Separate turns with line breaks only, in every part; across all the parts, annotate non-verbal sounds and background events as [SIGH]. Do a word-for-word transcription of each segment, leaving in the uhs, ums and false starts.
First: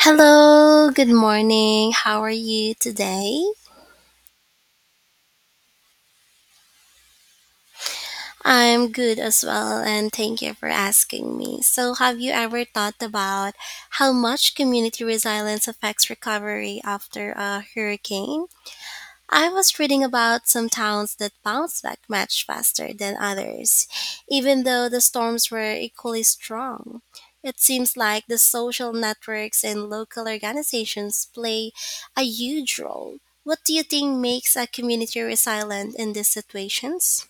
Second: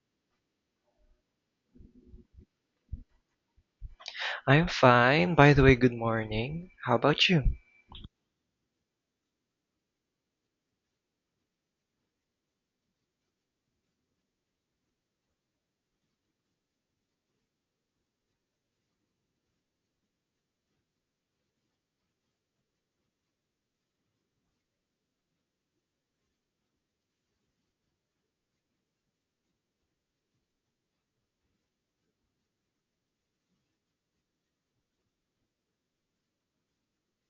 Hello, good morning. How are you today?
I'm fine. By the way, good morning. How about you?
I'm good as well, and thank you for asking me. So, have you ever thought about how much community resilience affects recovery after a hurricane? I was reading about some towns that bounced back much faster than others, even though the storms were equally strong. It seems like the social networks and local organizations play a huge role. What do you think makes a community resilient in these situations?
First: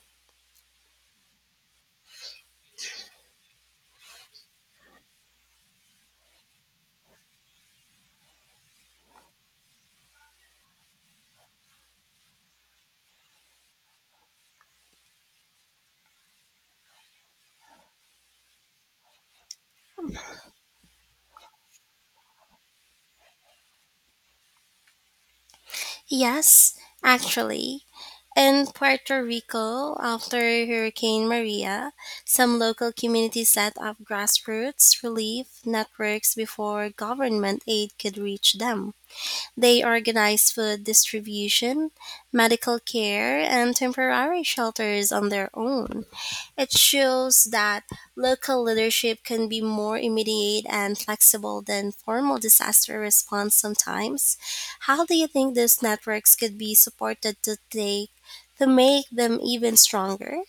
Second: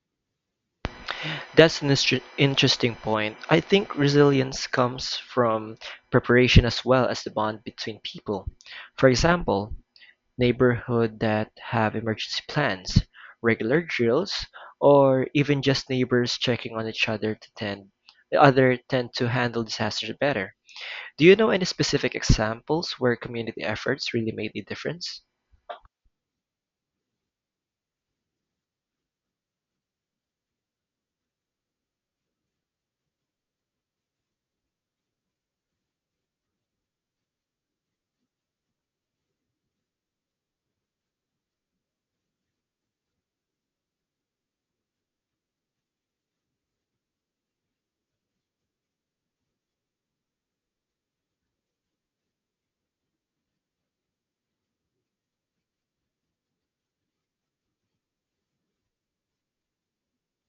That's an instr- interesting point. I think resilience comes from preparation as well as the bond between people. For example, neighborhood that have emergency plans, regular drills, or even just neighbors checking on each other to tend the other tend to handle disasters better. Do you know any specific examples where community efforts really made a difference?
Yes, actually. In Puerto Rico, after Hurricane Maria, some local communities set up grassroots relief networks before government aid could reach them. They organized food distribution, medical care, and temporary shelters on their own. It shows that local leadership can be more immediate and flexible than formal disaster response sometimes. How do you think these networks could be supported to take to make them even stronger?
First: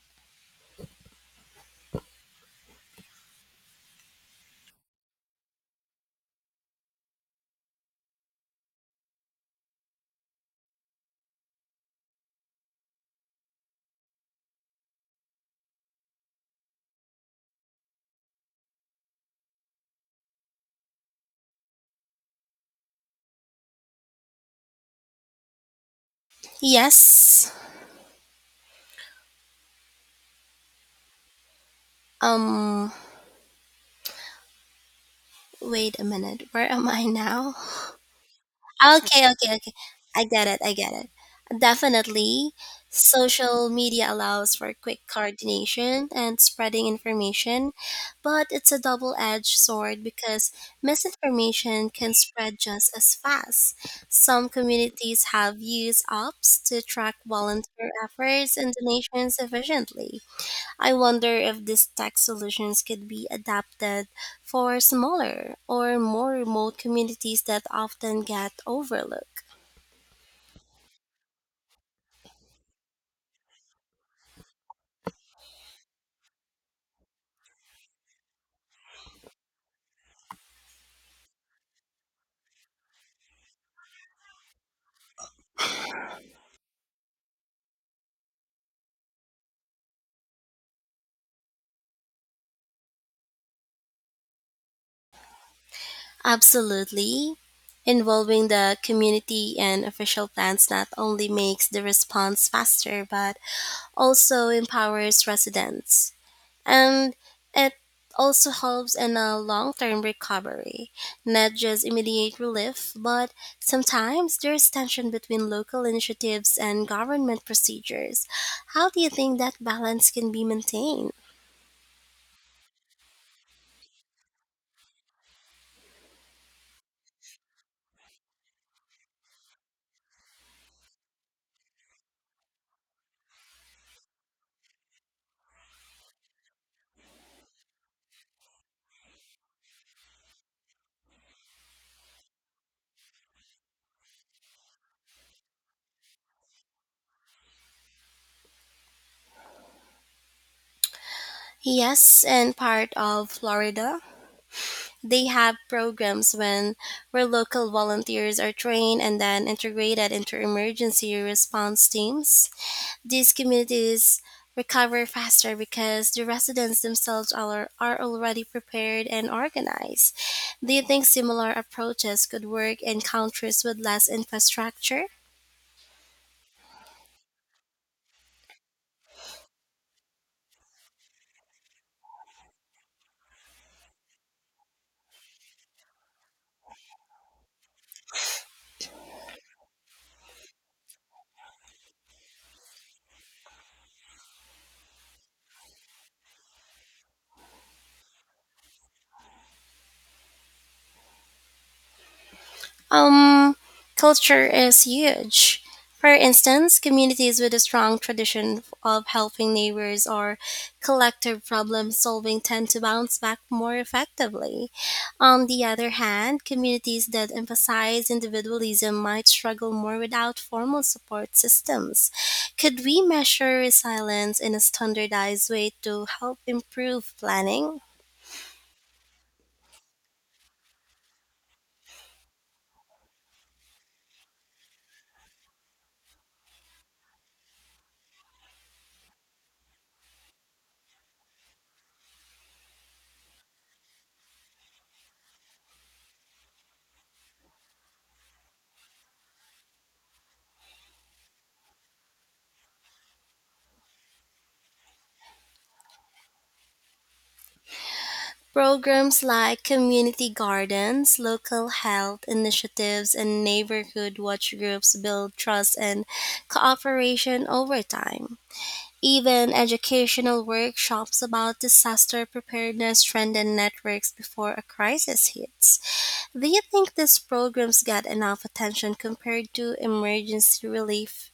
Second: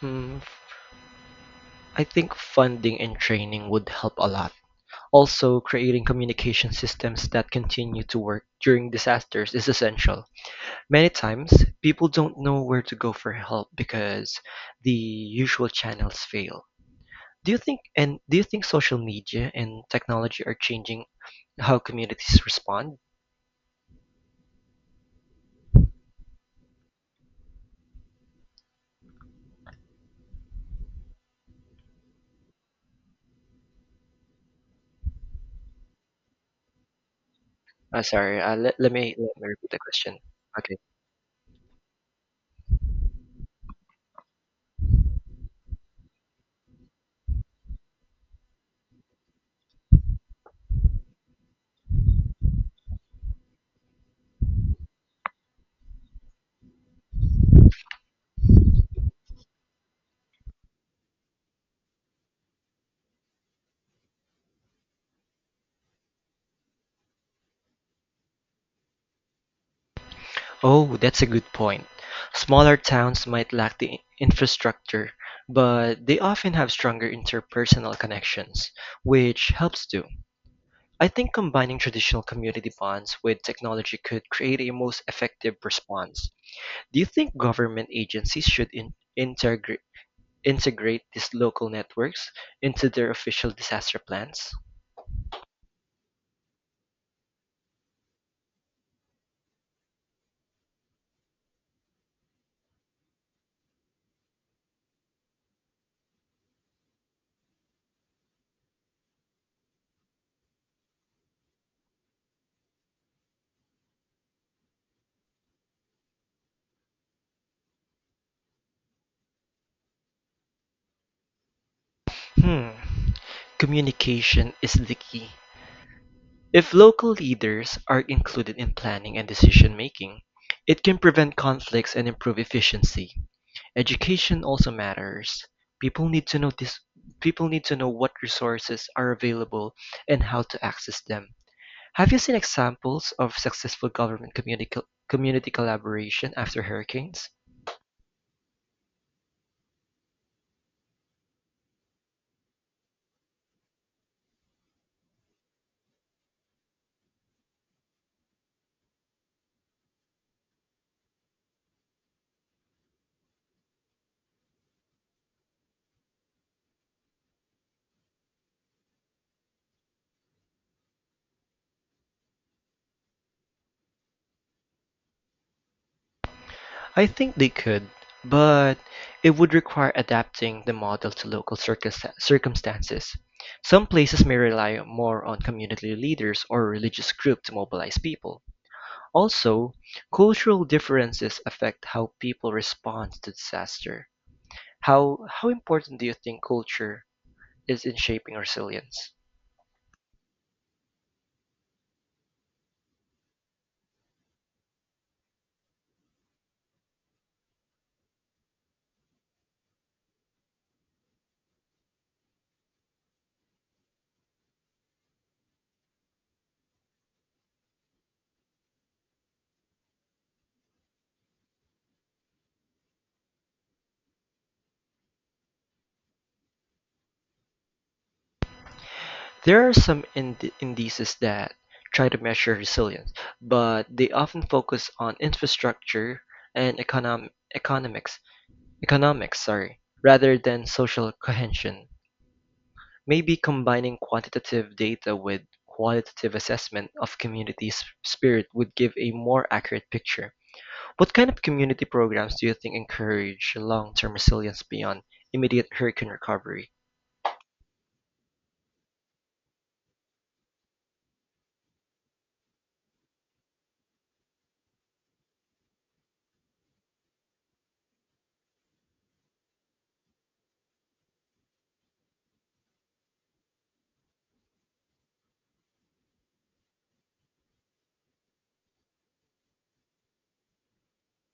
Hmm, I think funding and training would help a lot. Also, creating communication systems that continue to work during disasters is essential. Many times, people don't know where to go for help because the usual channels fail. Do you think and do you think social media and technology are changing how communities respond?
Yes. Um Wait a minute. Where am I now?
Uh, sorry, uh, let, let me
Okay,
let me
okay,
repeat
okay.
the question.
I get it. I
Okay.
get it. Definitely, social media allows for quick coordination and spreading information, but it's a double edged sword because misinformation can spread just as fast. Some communities have used apps to track volunteer efforts and donations efficiently. I wonder if these tech solutions could be adapted for smaller or more remote communities that often get overlooked.
Oh, that's a good point. Smaller towns might lack the i- infrastructure, but they often have stronger interpersonal connections, which helps too. I think combining traditional community bonds with technology could create a most effective response. Do you think government agencies should in- integra- integrate these local networks into their official disaster plans?
Absolutely. Involving the community and official plans not only makes the response faster but also empowers residents, and it also helps in a long-term recovery, not just immediate relief. But sometimes there's tension between local initiatives and government procedures. How do you think that balance can be maintained?
Hmm. Communication is the key. If local leaders are included in planning and decision making, it can prevent conflicts and improve efficiency. Education also matters; people need to know this. People need to know what resources are available and how to access them. Have you seen examples of successful government community, community collaboration after hurricanes?
Yes, in part of Florida they have programs when where local volunteers are trained and then integrated into emergency response teams. These communities recover faster because the residents themselves are, are already prepared and organized. Do you think similar approaches could work in countries with less infrastructure?
I think they could, but it would require adapting the model to local circus- circumstances. Some places may rely more on community leaders or religious groups to mobilize people. Also, cultural differences affect how people respond to disaster. How how important do you think culture is in shaping resilience?
Um, Culture is huge. For instance, communities with a strong tradition of helping neighbors or collective problem solving tend to bounce back more effectively. On the other hand, communities that emphasize individualism might struggle more without formal support systems. Could we measure resilience in a standardized way to help improve planning?
There are some ind- indices that try to measure resilience, but they often focus on infrastructure and econom- economics, economics, sorry, rather than social cohesion. Maybe combining quantitative data with qualitative assessment of community s- spirit would give a more accurate picture. What kind of community programs do you think encourage long-term resilience beyond immediate hurricane recovery?
Programs like community gardens, local health initiatives, and neighborhood watch groups build trust and cooperation over time. Even educational workshops about disaster preparedness strengthen networks before a crisis hits. Do you think these programs get enough attention compared to emergency relief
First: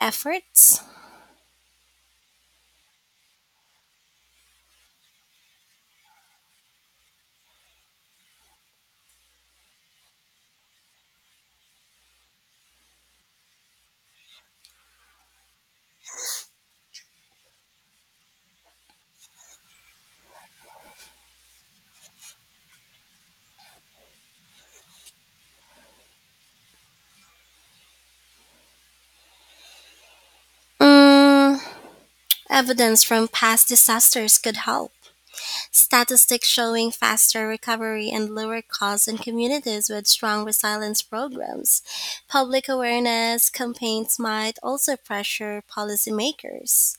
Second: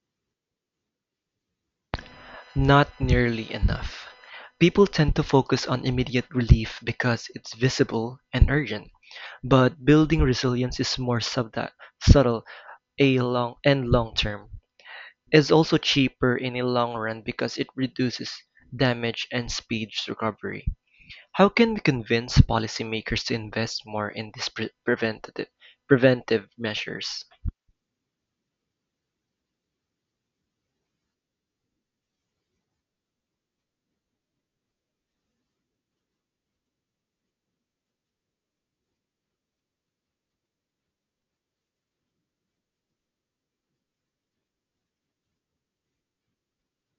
efforts?
Not nearly enough. People tend to focus on immediate relief because it's visible and urgent, but building resilience is more subtle a long and long term. It's also cheaper in the long run because it reduces damage and speeds recovery. How can we convince policymakers to invest more in these pre- preventative preventive measures?
Mm, Evidence from past disasters could help. Statistics showing faster recovery and lower costs in communities with strong resilience programs. Public awareness campaigns might also pressure policymakers.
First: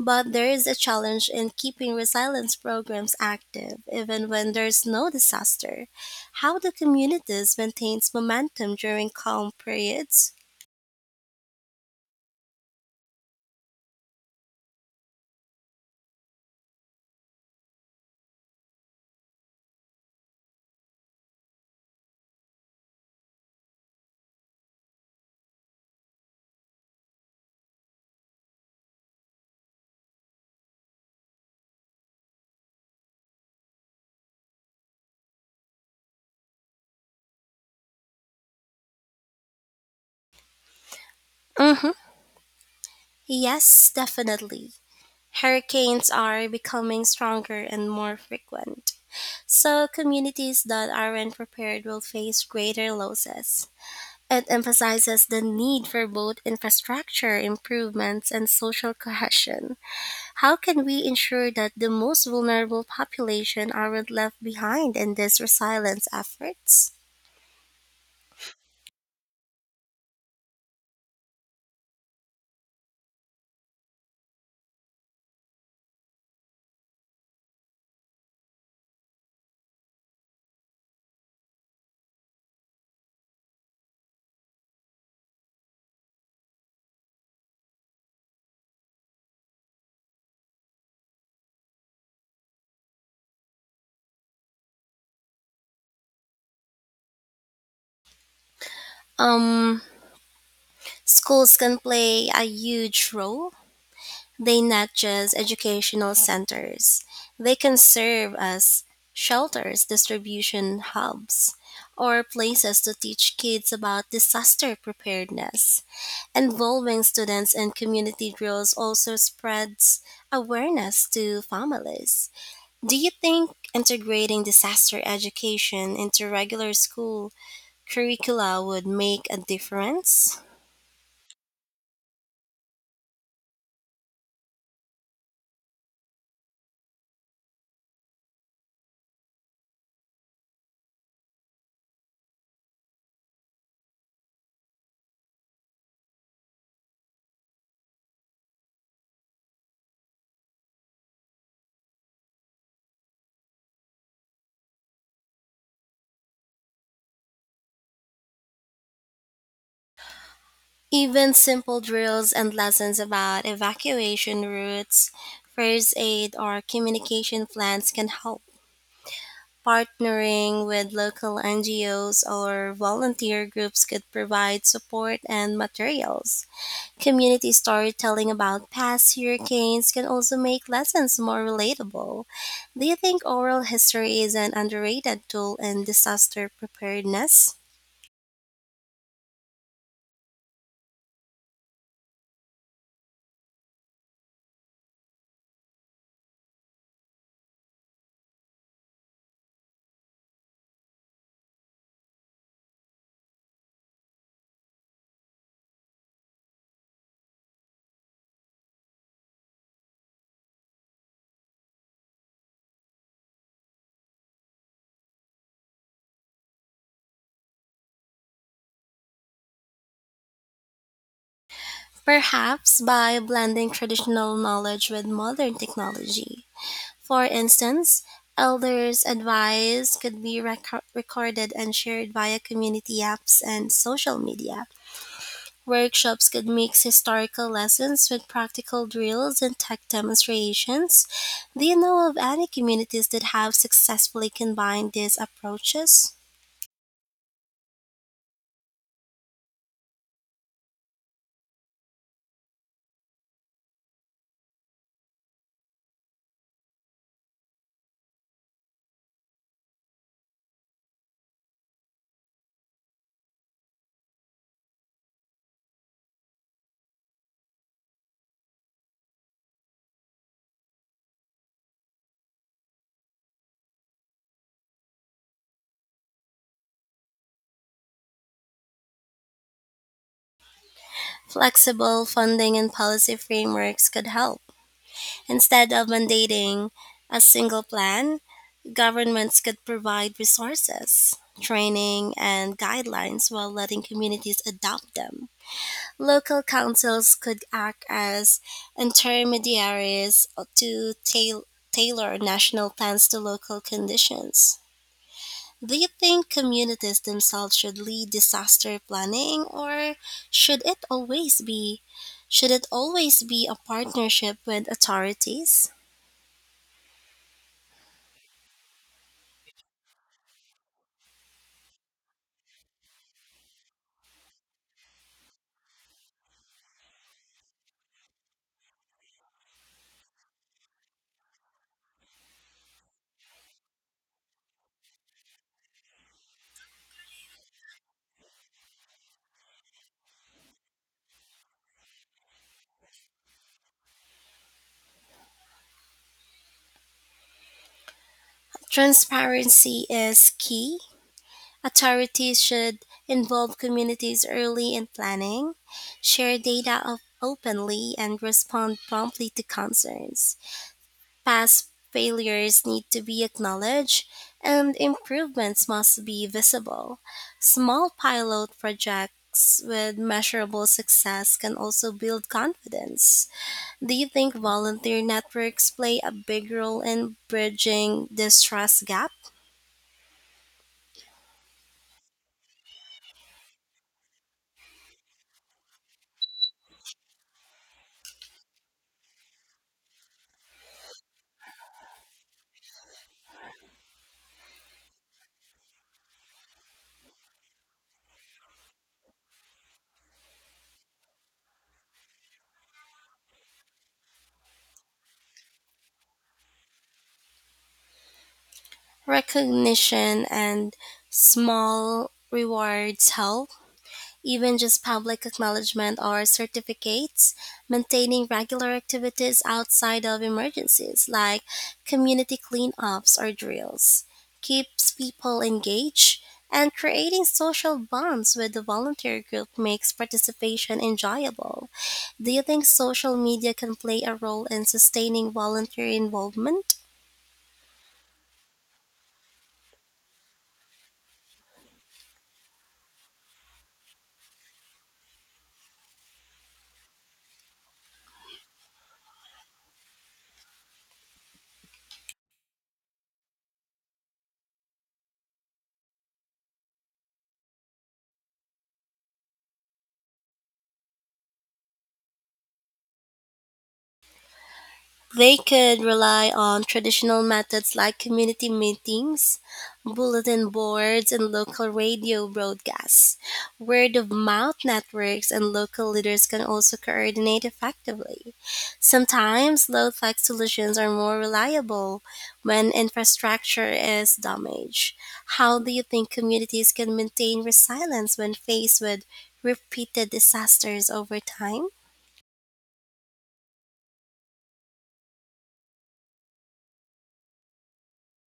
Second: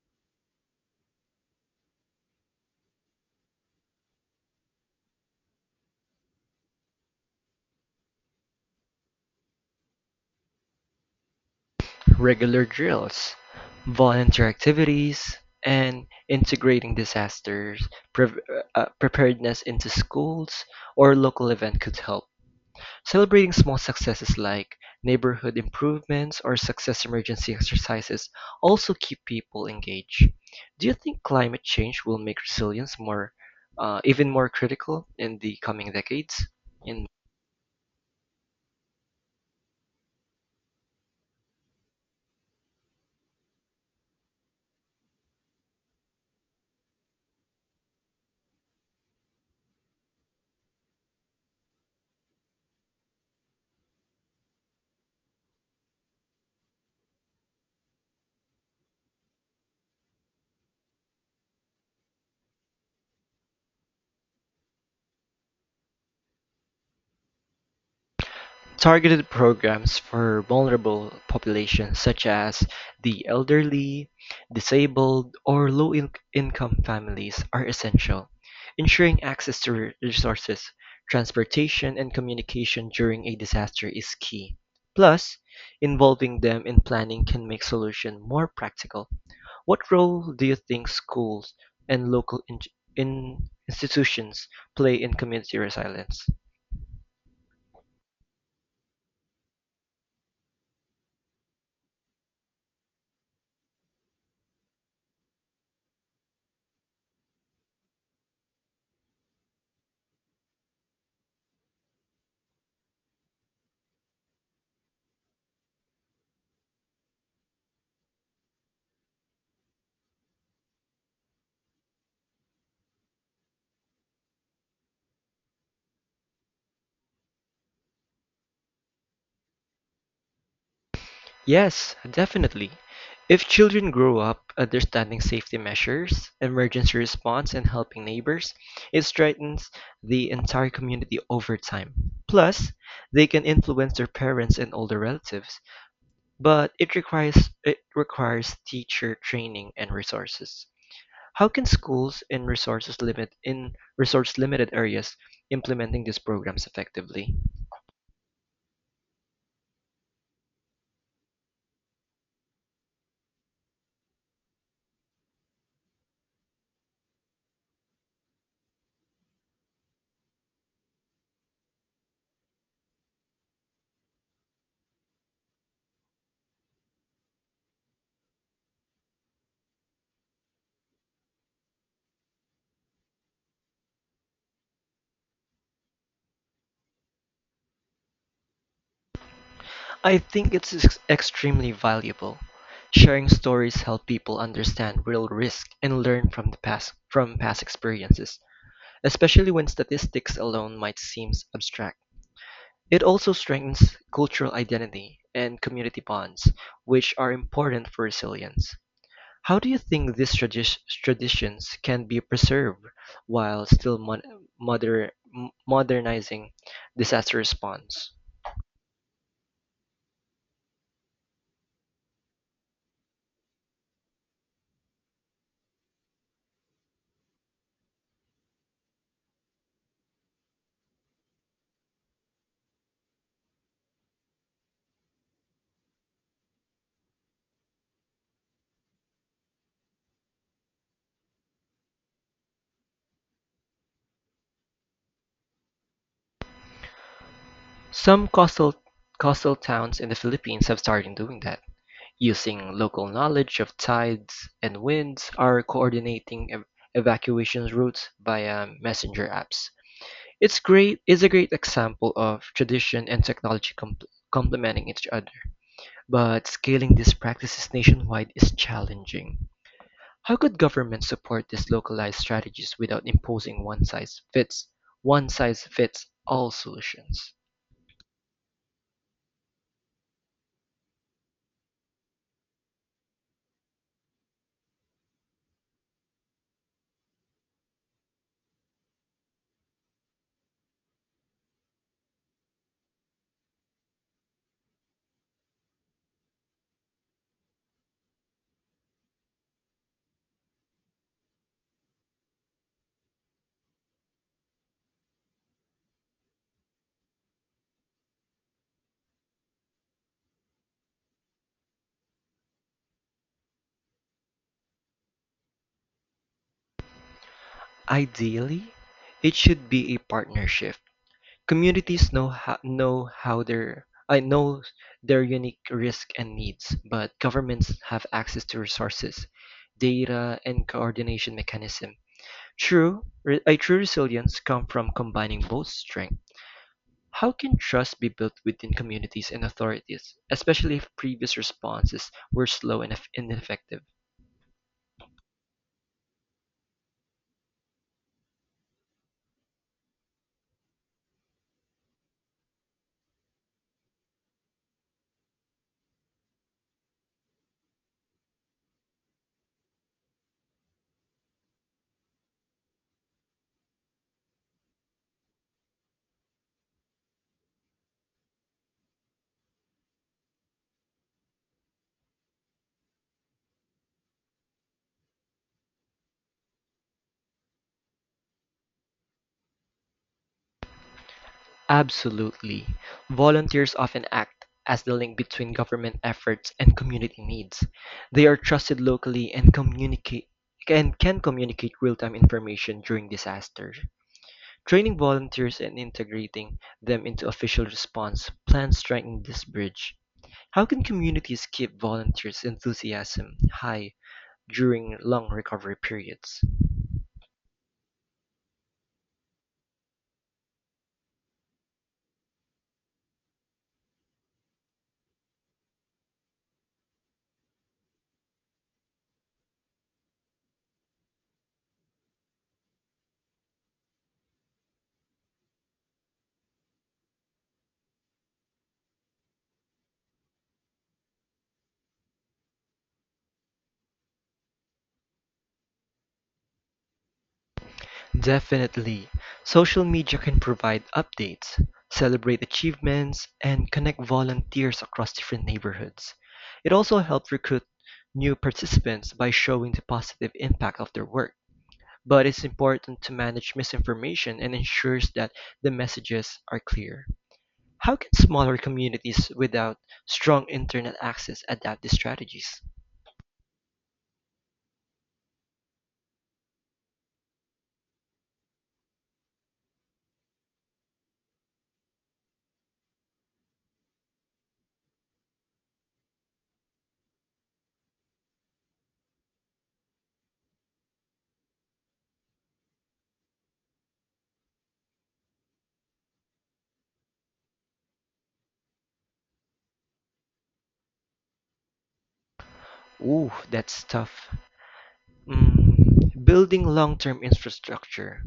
But there is a challenge in keeping resilience programs active even when there's no disaster. How do communities maintain momentum during calm periods?
Regular drills, volunteer activities, and integrating disasters prev- uh, preparedness into schools or local event could help. Celebrating small successes like neighborhood improvements or success emergency exercises also keep people engaged. Do you think climate change will make resilience more, uh, even more critical in the coming decades? In
hmm Yes, definitely. Hurricanes are becoming stronger and more frequent. So, communities that aren't prepared will face greater losses. It emphasizes the need for both infrastructure improvements and social cohesion. How can we ensure that the most vulnerable population aren't left behind in these resilience efforts?
Targeted programs for vulnerable populations such as the elderly, disabled, or low-income families are essential, ensuring access to re- resources, transportation, and communication during a disaster is key. Plus, involving them in planning can make solutions more practical what role do you think schools and local in in institutions play in community resilience?
Um, Schools can play a huge role. They not just educational centers, they can serve as shelters, distribution hubs, or places to teach kids about disaster preparedness. Involving students in community drills also spreads awareness to families. Do you think integrating disaster education into regular school curricula would make a difference?
Yes, definitely. If children grow up understanding safety measures, emergency response, and helping neighbors, it strengthens the entire community over time. Plus, they can influence their parents and older relatives, but it requires it requires teacher training and resources. How can schools in resources limit in resource limited areas implementing these programs effectively?
Even simple drills and lessons about evacuation routes, first aid, or communication plans can help. Partnering with local N G Os or volunteer groups could provide support and materials. Community storytelling about past hurricanes can also make lessons more relatable. Do you think oral history is an underrated tool in disaster preparedness?
I think it's ex- extremely valuable. Sharing stories help people understand real risk and learn from the past from past experiences, especially when statistics alone might seem abstract. It also strengthens cultural identity and community bonds, which are important for resilience. How do you think these tradi- traditions can be preserved while still mon- moder- m- modernizing disaster response?
Perhaps by blending traditional knowledge with modern technology. For instance, elders' advice could be reco- recorded and shared via community apps and social media. Workshops could mix historical lessons with practical drills and tech demonstrations. Do you know of any communities that have successfully combined these approaches?
Some coastal coastal towns in the Philippines have started doing that, using local knowledge of tides and winds, are coordinating ev- evacuation routes via messenger apps. It's great. It's a great example of tradition and technology compl complementing each other, but scaling these practices nationwide is challenging. How could governments support these localized strategies without imposing one-size-fits one-size-fits-all solutions?
Flexible funding and policy frameworks could help. Instead of mandating a single plan, governments could provide resources, training, and guidelines while letting communities adopt them. Local councils could act as intermediaries to tail- tailor national plans to local conditions. Do you think communities themselves should lead disaster planning, or should it always be should it always be a partnership with authorities?
Ideally, it should be a partnership. Communities know how, know how their I know their unique risk and needs, but governments have access to resources, data, and coordination mechanism. True, re- a true resilience comes from combining both strengths. How can trust be built within communities and authorities, especially if previous responses were slow and eff- ineffective?
Transparency is key. Authorities should involve communities early in planning, share data op- openly, and respond promptly to concerns. Past failures need to be acknowledged, and improvements must be visible. Small pilot projects with measurable success can also build confidence. Do you think volunteer networks play a big role in bridging this trust gap?
Absolutely. Volunteers often act as the link between government efforts and community needs. They are trusted locally and communicate and can communicate real-time information during disasters. Training volunteers and integrating them into official response plans strengthen this bridge. How can communities keep volunteers' enthusiasm high during long recovery periods?
Recognition and small rewards help. Even just public acknowledgement or certificates, maintaining regular activities outside of emergencies like community cleanups or drills keeps people engaged, and creating social bonds with the volunteer group makes participation enjoyable. Do you think social media can play a role in sustaining volunteer involvement?
Definitely. Social media can provide updates, celebrate achievements, and connect volunteers across different neighborhoods. It also helped recruit new participants by showing the positive impact of their work. But it's important to manage misinformation and ensures that the messages are clear. How can smaller communities without strong internet access adapt these strategies?
They could rely on traditional methods like community meetings, bulletin boards, and local radio broadcasts. Word of mouth networks and local leaders can also coordinate effectively. Sometimes low tech solutions are more reliable when infrastructure is damaged. How do you think communities can maintain resilience when faced with repeated disasters over time?
Ooh, that's tough. Mm, building long-term infrastructure.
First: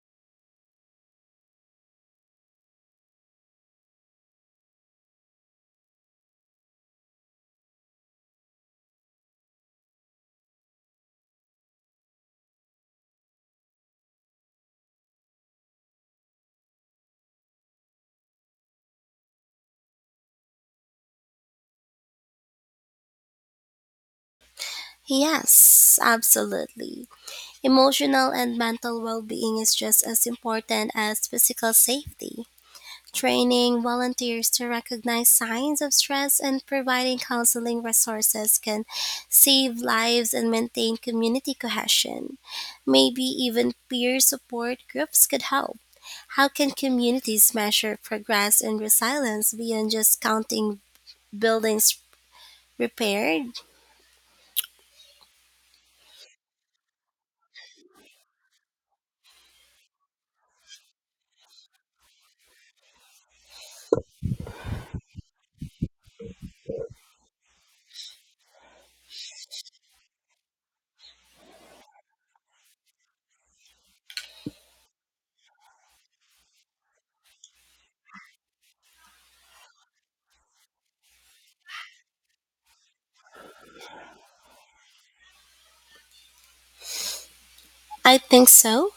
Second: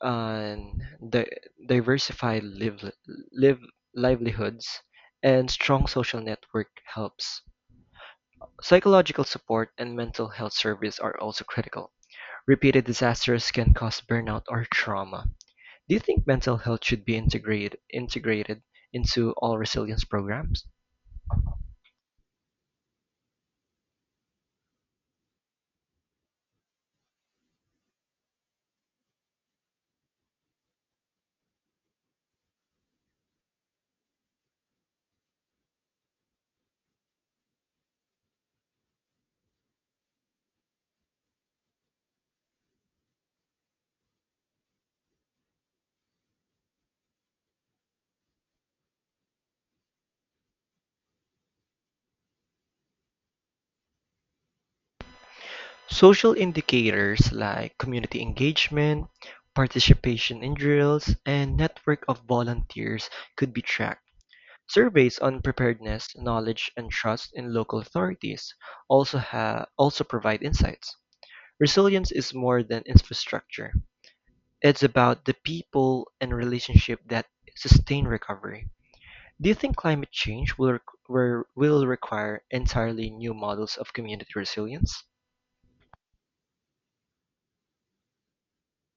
And di- diversified live, live livelihoods and strong social network helps. Psychological support and mental health service are also critical. Repeated disasters can cause burnout or trauma. Do you think mental health should be integrated integrated into all resilience programs?
Yes, absolutely. Emotional and mental well being is just as important as physical safety. Training volunteers to recognize signs of stress and providing counseling resources can save lives and maintain community cohesion. Maybe even peer support groups could help. How can communities measure progress and resilience beyond just counting buildings repaired?
Social indicators like community engagement, participation in drills, and network of volunteers could be tracked. Surveys on preparedness, knowledge, and trust in local authorities also ha- also provide insights. Resilience is more than infrastructure. It's about the people and relationship that sustain recovery. Do you think climate change will req- were- will require entirely new models of community resilience?
I think so.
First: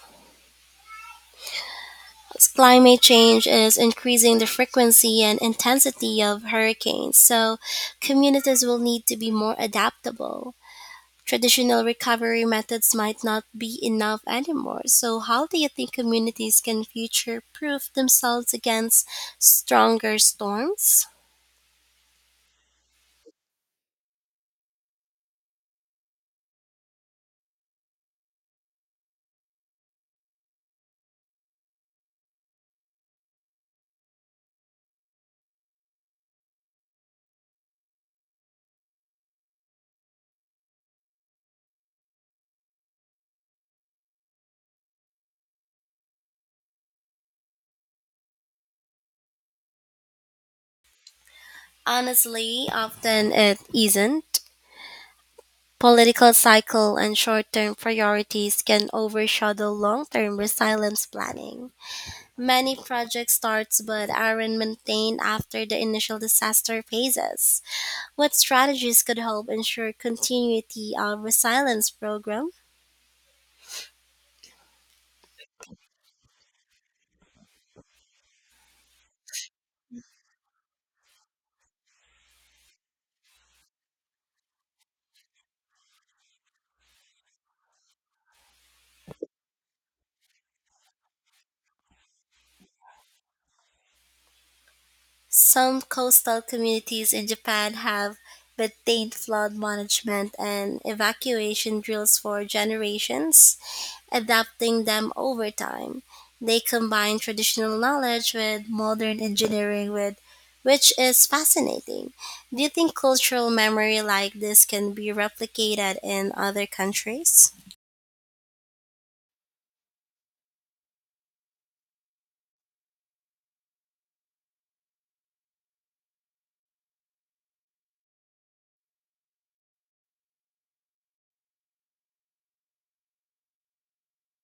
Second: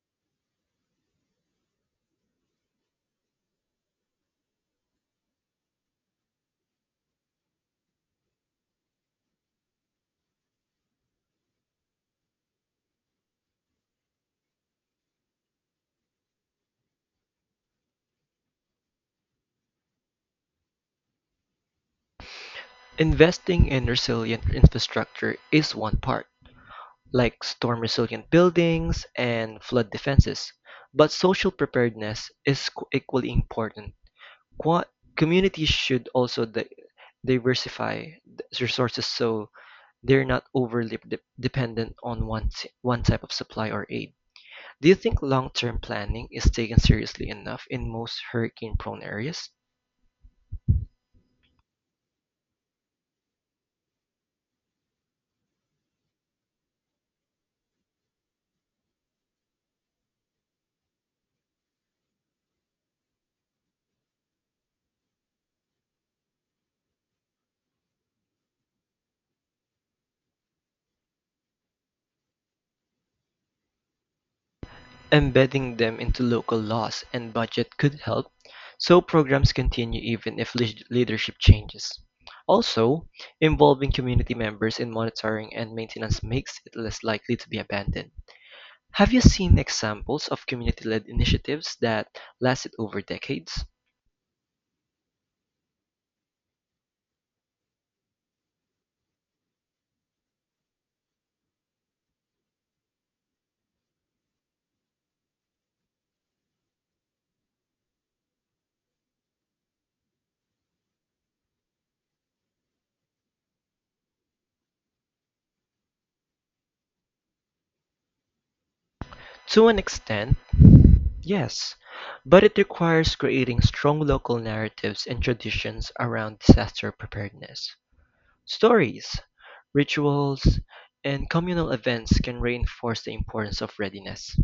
Climate change is increasing the frequency and intensity of hurricanes, so communities will need to be more adaptable. Traditional recovery methods might not be enough anymore. So, how do you think communities can future proof themselves against stronger storms?
Investing in resilient infrastructure is one part, like storm resilient buildings and flood defenses, but social preparedness is qu- equally important. Qua Communities should also di- diversify th- resources so they're not overly de- dependent on one, t- one type of supply or aid. Do you think long term planning is taken seriously enough in most hurricane prone areas?
Honestly, often it isn't. Political cycle and short term priorities can overshadow long term resilience planning. Many project starts but aren't maintained after the initial disaster phases. What strategies could help ensure continuity of resilience program?
Embedding them into local laws and budget could help, so programs continue even if leash- leadership changes. Also, involving community members in monitoring and maintenance makes it less likely to be abandoned. Have you seen examples of community-led initiatives that lasted over decades?
Some coastal communities in Japan have maintained flood management and evacuation drills for generations, adapting them over time. They combine traditional knowledge with modern engineering, with which is fascinating. Do you think cultural memory like this can be replicated in other countries?
To an extent, yes, but it requires creating strong local narratives and traditions around disaster preparedness. Stories, rituals, and communal events can reinforce the importance of readiness.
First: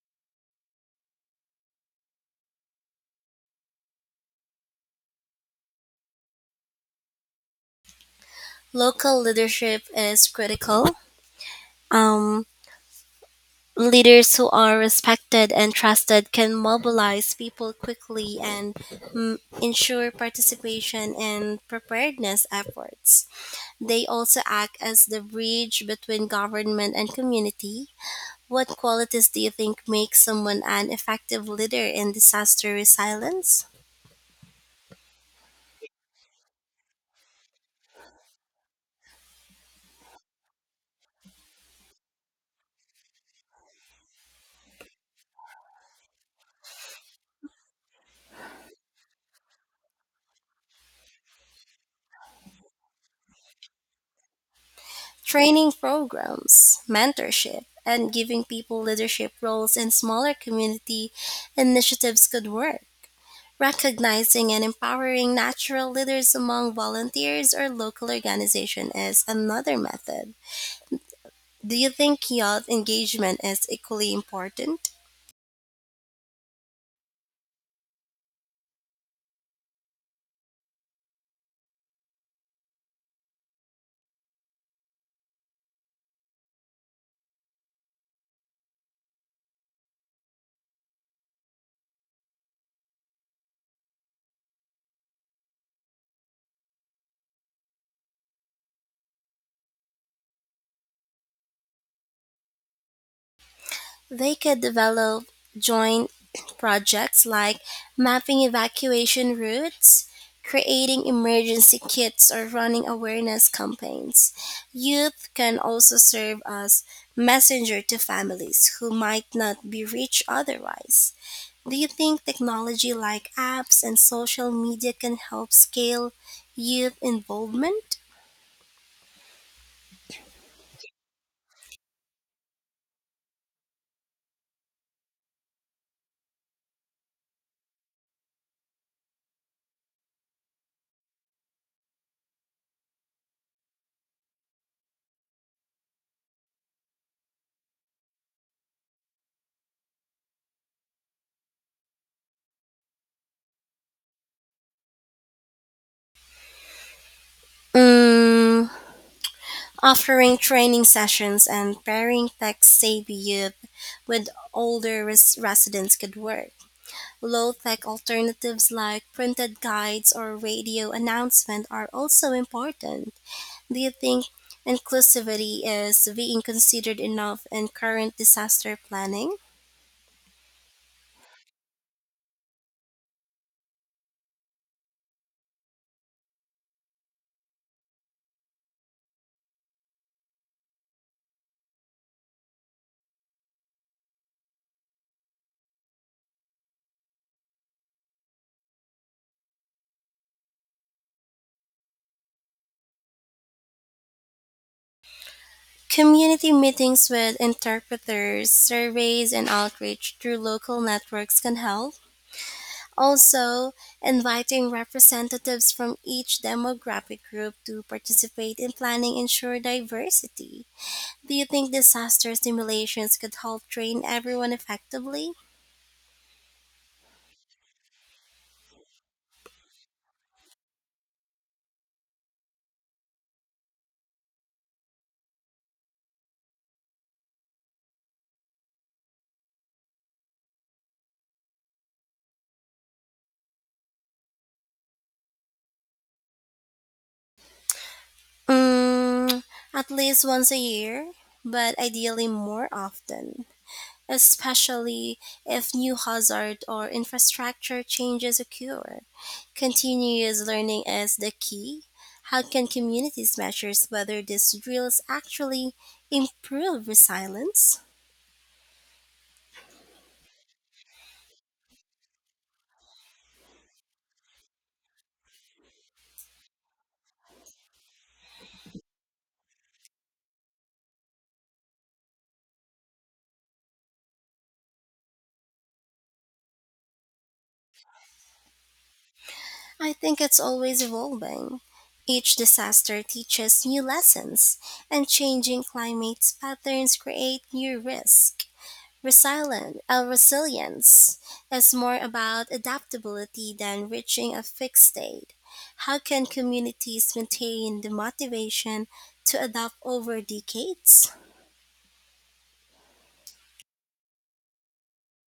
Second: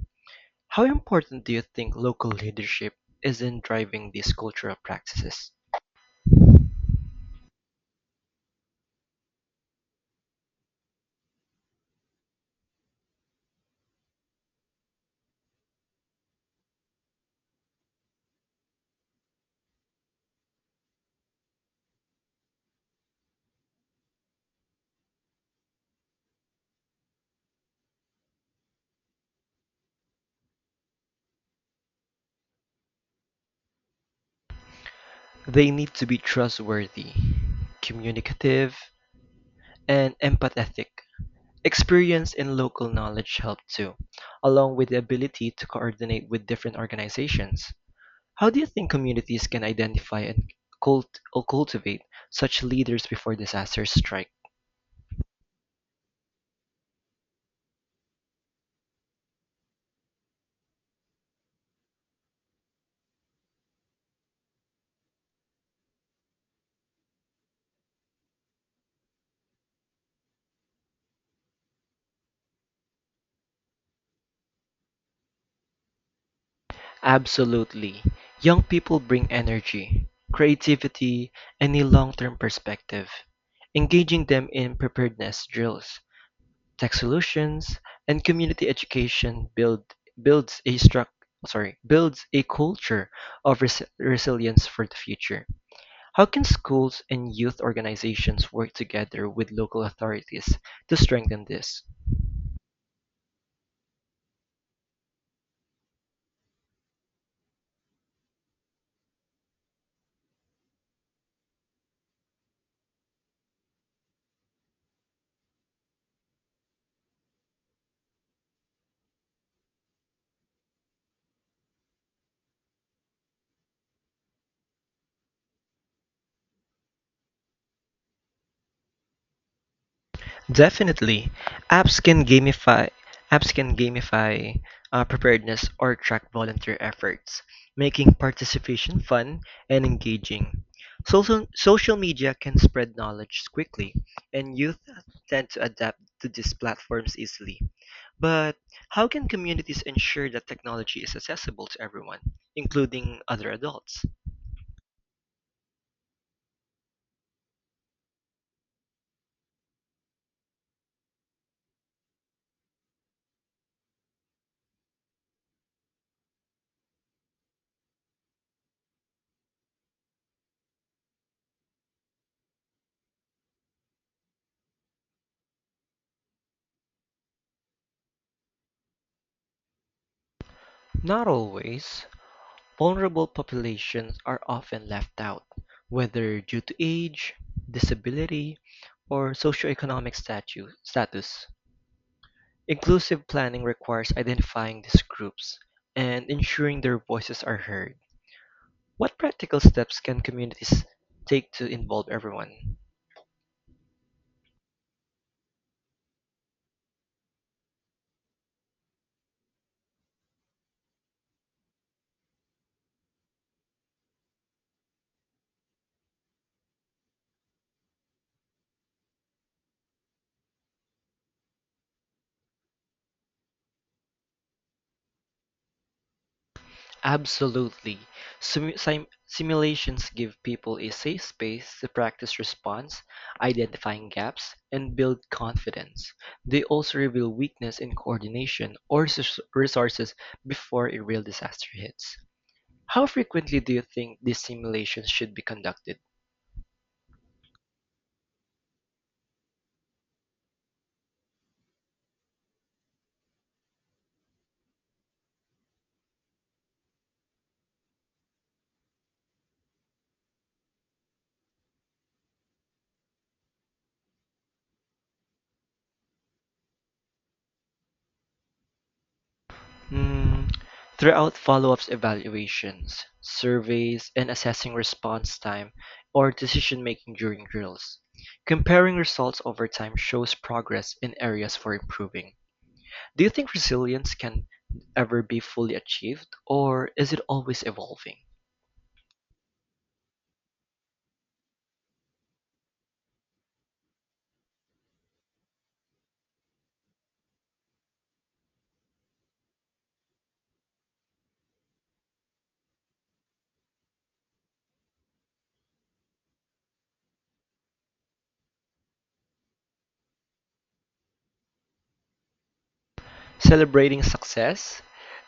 How important do you think local leadership is in driving these cultural practices?
Local leadership is critical. Um, Leaders who are respected and trusted can mobilize people quickly and, mm, ensure participation in preparedness efforts. They also act as the bridge between government and community. What qualities do you think make someone an effective leader in disaster resilience?
They need to be trustworthy, communicative, and empathetic. Experience and local knowledge help too, along with the ability to coordinate with different organizations. How do you think communities can identify and cult- or cultivate such leaders before disasters strike?
Training programs, mentorship, and giving people leadership roles in smaller community initiatives could work. Recognizing and empowering natural leaders among volunteers or local organizations is another method. Do you think youth engagement is equally important?
Absolutely. Young people bring energy, creativity, and a long term perspective. Engaging them in preparedness drills, tech solutions, and community education build, builds a struc- sorry, builds a culture of res- resilience for the future. How can schools and youth organizations work together with local authorities to strengthen this?
They could develop joint [CLEARS THROAT] projects like mapping evacuation routes, creating emergency kits, or running awareness campaigns. Youth can also serve as messenger to families who might not be reached otherwise. Do you think technology like apps and social media can help scale youth involvement?
Definitely. Apps can gamify apps can gamify uh, preparedness or track volunteer efforts, making participation fun and engaging. Social social media can spread knowledge quickly, and youth tend to adapt to these platforms easily. But how can communities ensure that technology is accessible to everyone, including other adults?
Mm, Offering training sessions and pairing tech-savvy youth with older res- residents could work. Low-tech alternatives like printed guides or radio announcement are also important. Do you think inclusivity is being considered enough in current disaster planning?
Not always. Vulnerable populations are often left out, whether due to age, disability, or socioeconomic statu- status. Inclusive planning requires identifying these groups and ensuring their voices are heard. What practical steps can communities take to involve everyone?
Community meetings with interpreters, surveys, and outreach through local networks can help. Also, inviting representatives from each demographic group to participate in planning ensure diversity. Do you think disaster simulations could help train everyone effectively?
Absolutely. Simu- sim- simulations give people a safe space to practice response, identifying gaps, and build confidence. They also reveal weakness in coordination or sus- resources before a real disaster hits. How frequently do you think these simulations should be conducted?
Mm, at least once a year, but ideally more often, especially if new hazard or infrastructure changes occur. Continuous learning is the key. How can communities measure whether these drills actually improve resilience?
Mm, throughout follow-ups evaluations, surveys, and assessing response time or decision-making during drills, comparing results over time shows progress in areas for improving. Do you think resilience can ever be fully achieved, or is it always evolving?
I think it's always evolving. Each disaster teaches new lessons, and changing climate patterns create new risks. Resilient, uh, resilience is more about adaptability than reaching a fixed state. How can communities maintain the motivation to adapt over decades?
Celebrating success,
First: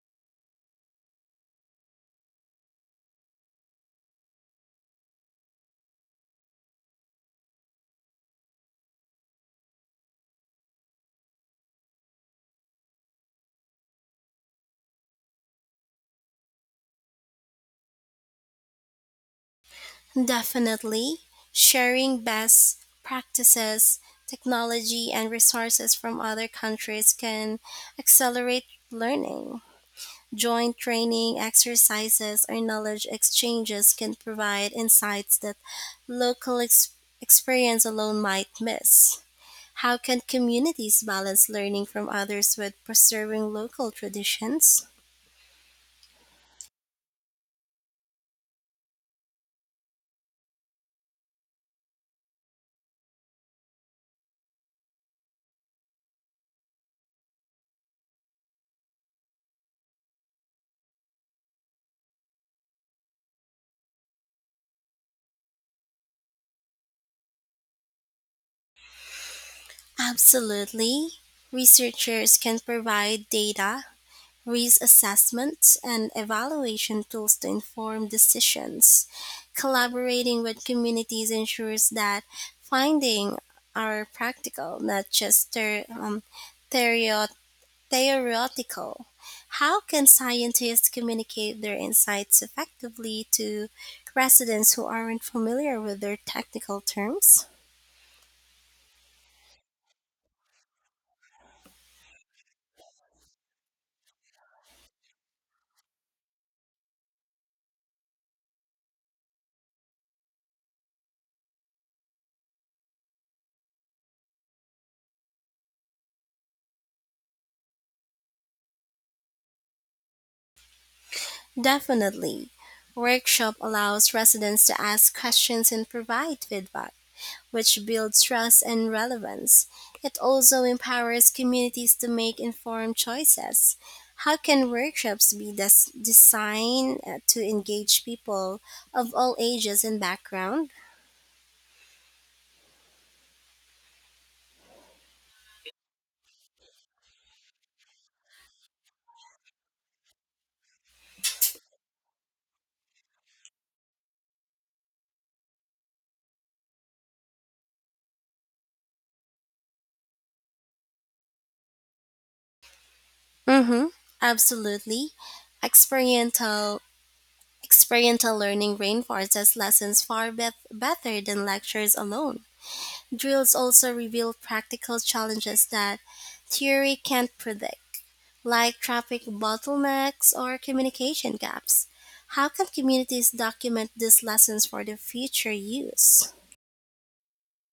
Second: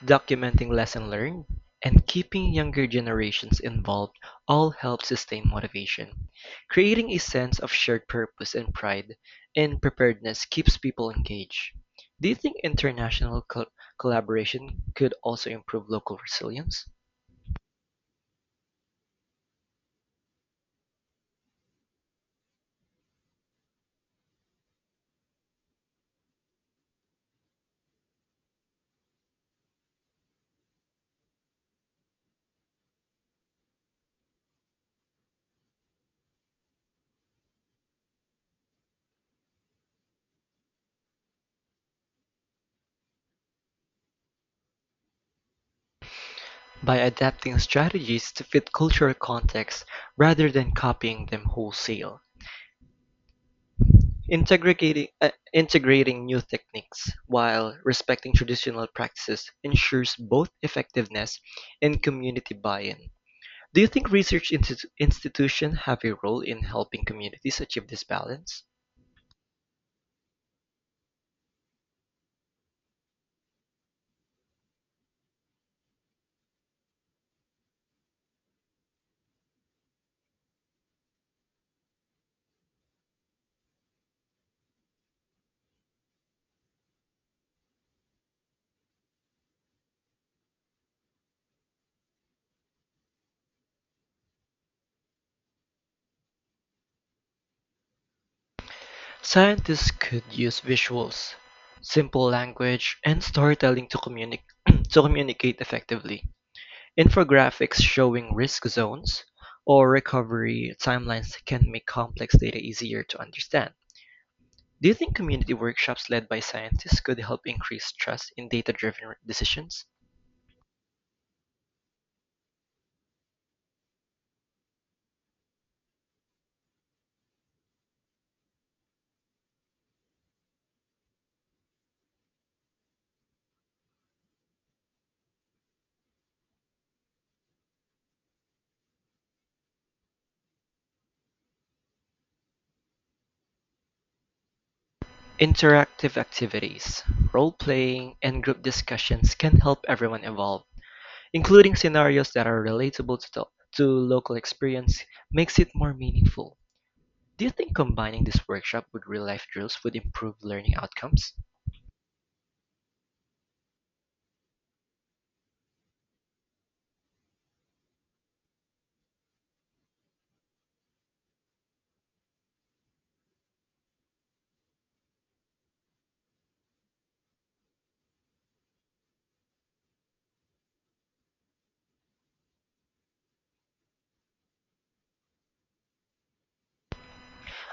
documenting lesson learned, and keeping younger generations involved all help sustain motivation. Creating a sense of shared purpose and pride in preparedness keeps people engaged. Do you think international col- collaboration could also improve local resilience?
Definitely, sharing best practices, technology, and resources from other countries can accelerate learning. Joint training exercises or knowledge exchanges can provide insights that local ex- experience alone might miss. How can communities balance learning from others with preserving local traditions?
By adapting strategies to fit cultural contexts rather than copying them wholesale. Integrating, uh, integrating new techniques while respecting traditional practices ensures both effectiveness and community buy-in. Do you think research institu- institutions have a role in helping communities achieve this balance?
Absolutely. Researchers can provide data risk assessment and evaluation tools to inform decisions. Collaborating with communities ensures that findings are practical, not just ther- um, theorio- theoretical. How can scientists communicate their insights effectively to residents who aren't familiar with their technical terms?
Scientists could use visuals, simple language, and storytelling to, communi- [CLEARS THROAT] to communicate effectively. Infographics showing risk zones or recovery timelines can make complex data easier to understand. Do you think community workshops led by scientists could help increase trust in data driven decisions?
Definitely. Workshop allows residents to ask questions and provide feedback, which builds trust and relevance. It also empowers communities to make informed choices. How can workshops be des- designed, uh, to engage people of all ages and background?
Interactive activities, role playing, and group discussions can help everyone evolve. Including scenarios that are relatable to, the- to local experience makes it more meaningful. Do you think combining this workshop with real life drills would improve learning outcomes?
Mm-hmm. Absolutely. Experiential Experiential learning reinforces lessons far bet better than lectures alone. Drills also reveal practical challenges that theory can't predict, like traffic bottlenecks or communication gaps. How can communities document these lessons for their future use?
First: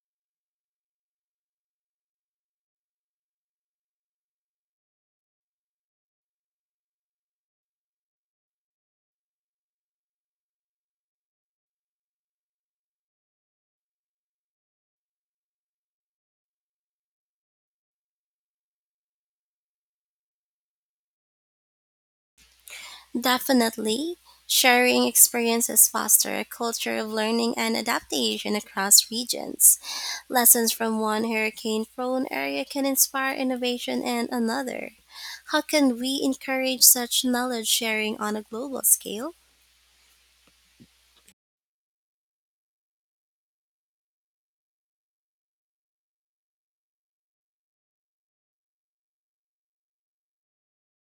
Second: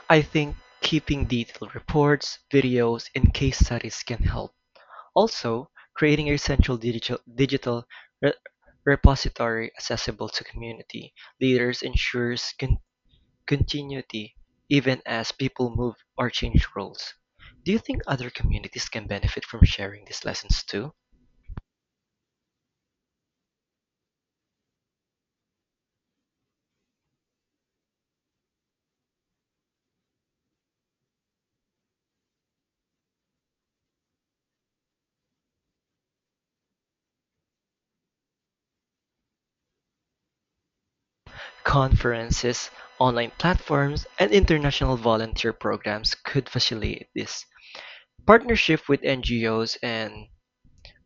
I think keeping detailed reports, videos, and case studies can help. Also, creating a central digital, digital re- repository accessible to community leaders ensures con- continuity even as people move or change roles. Do you think other communities can benefit from sharing these lessons too?
Definitely, sharing experiences foster a culture of learning and adaptation across regions. Lessons from one hurricane prone area can inspire innovation in another. How can we encourage such knowledge sharing on a global scale?
Conferences, online platforms, and international volunteer programs could facilitate this. Partnership with N G Os and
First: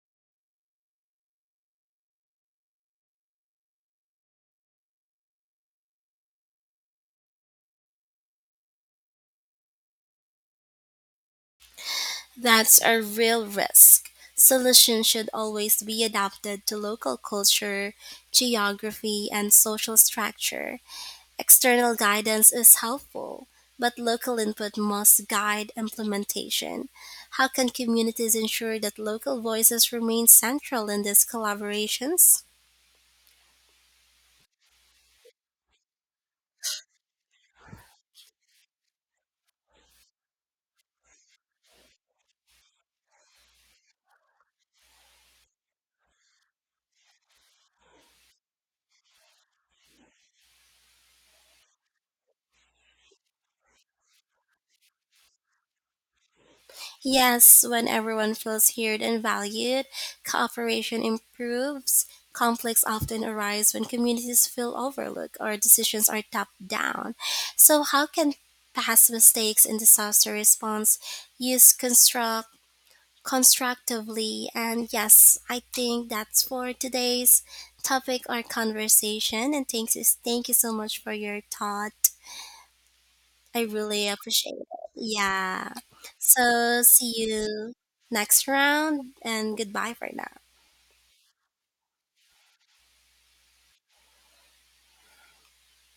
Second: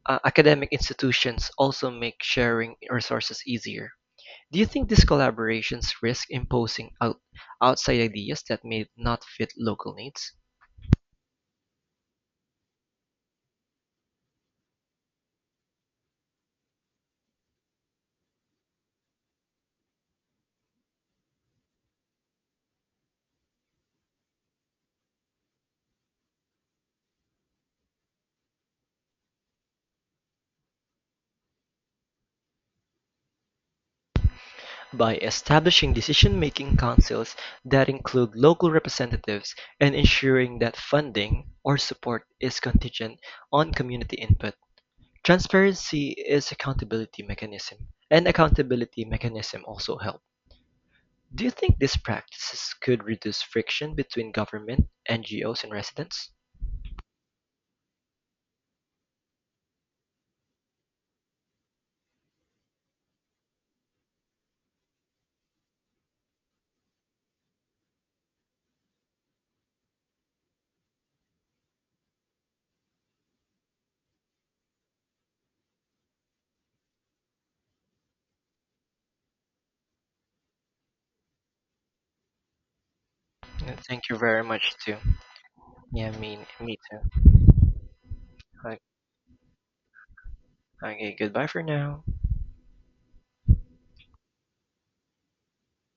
uh, academic institutions also make sharing resources easier. Do you think these collaborations risk imposing out, outside ideas that may not fit local needs?
That's a real risk. Solutions should always be adapted to local culture, geography, and social structure. External guidance is helpful, but local input must guide implementation. How can communities ensure that local voices remain central in these collaborations?
By establishing decision making councils that include local representatives and ensuring that funding or support is contingent on community input, transparency is accountability mechanism. And accountability mechanism also help. Do you think these practices could reduce friction between government, N G Os, and residents?
Yes, when everyone feels heard and valued, cooperation improves. Conflicts often arise when communities feel overlooked or decisions are top down. So, how can past mistakes in disaster response use construct constructively? And yes, I think that's for today's topic or conversation. And thanks, thank you so much for your thought. I
Uh, Thank
really
you very
appreciate it.
much too.
Yeah.
Yeah, me, me
So see
too.
you next
Like,
round, and goodbye for now.
okay, goodbye for now.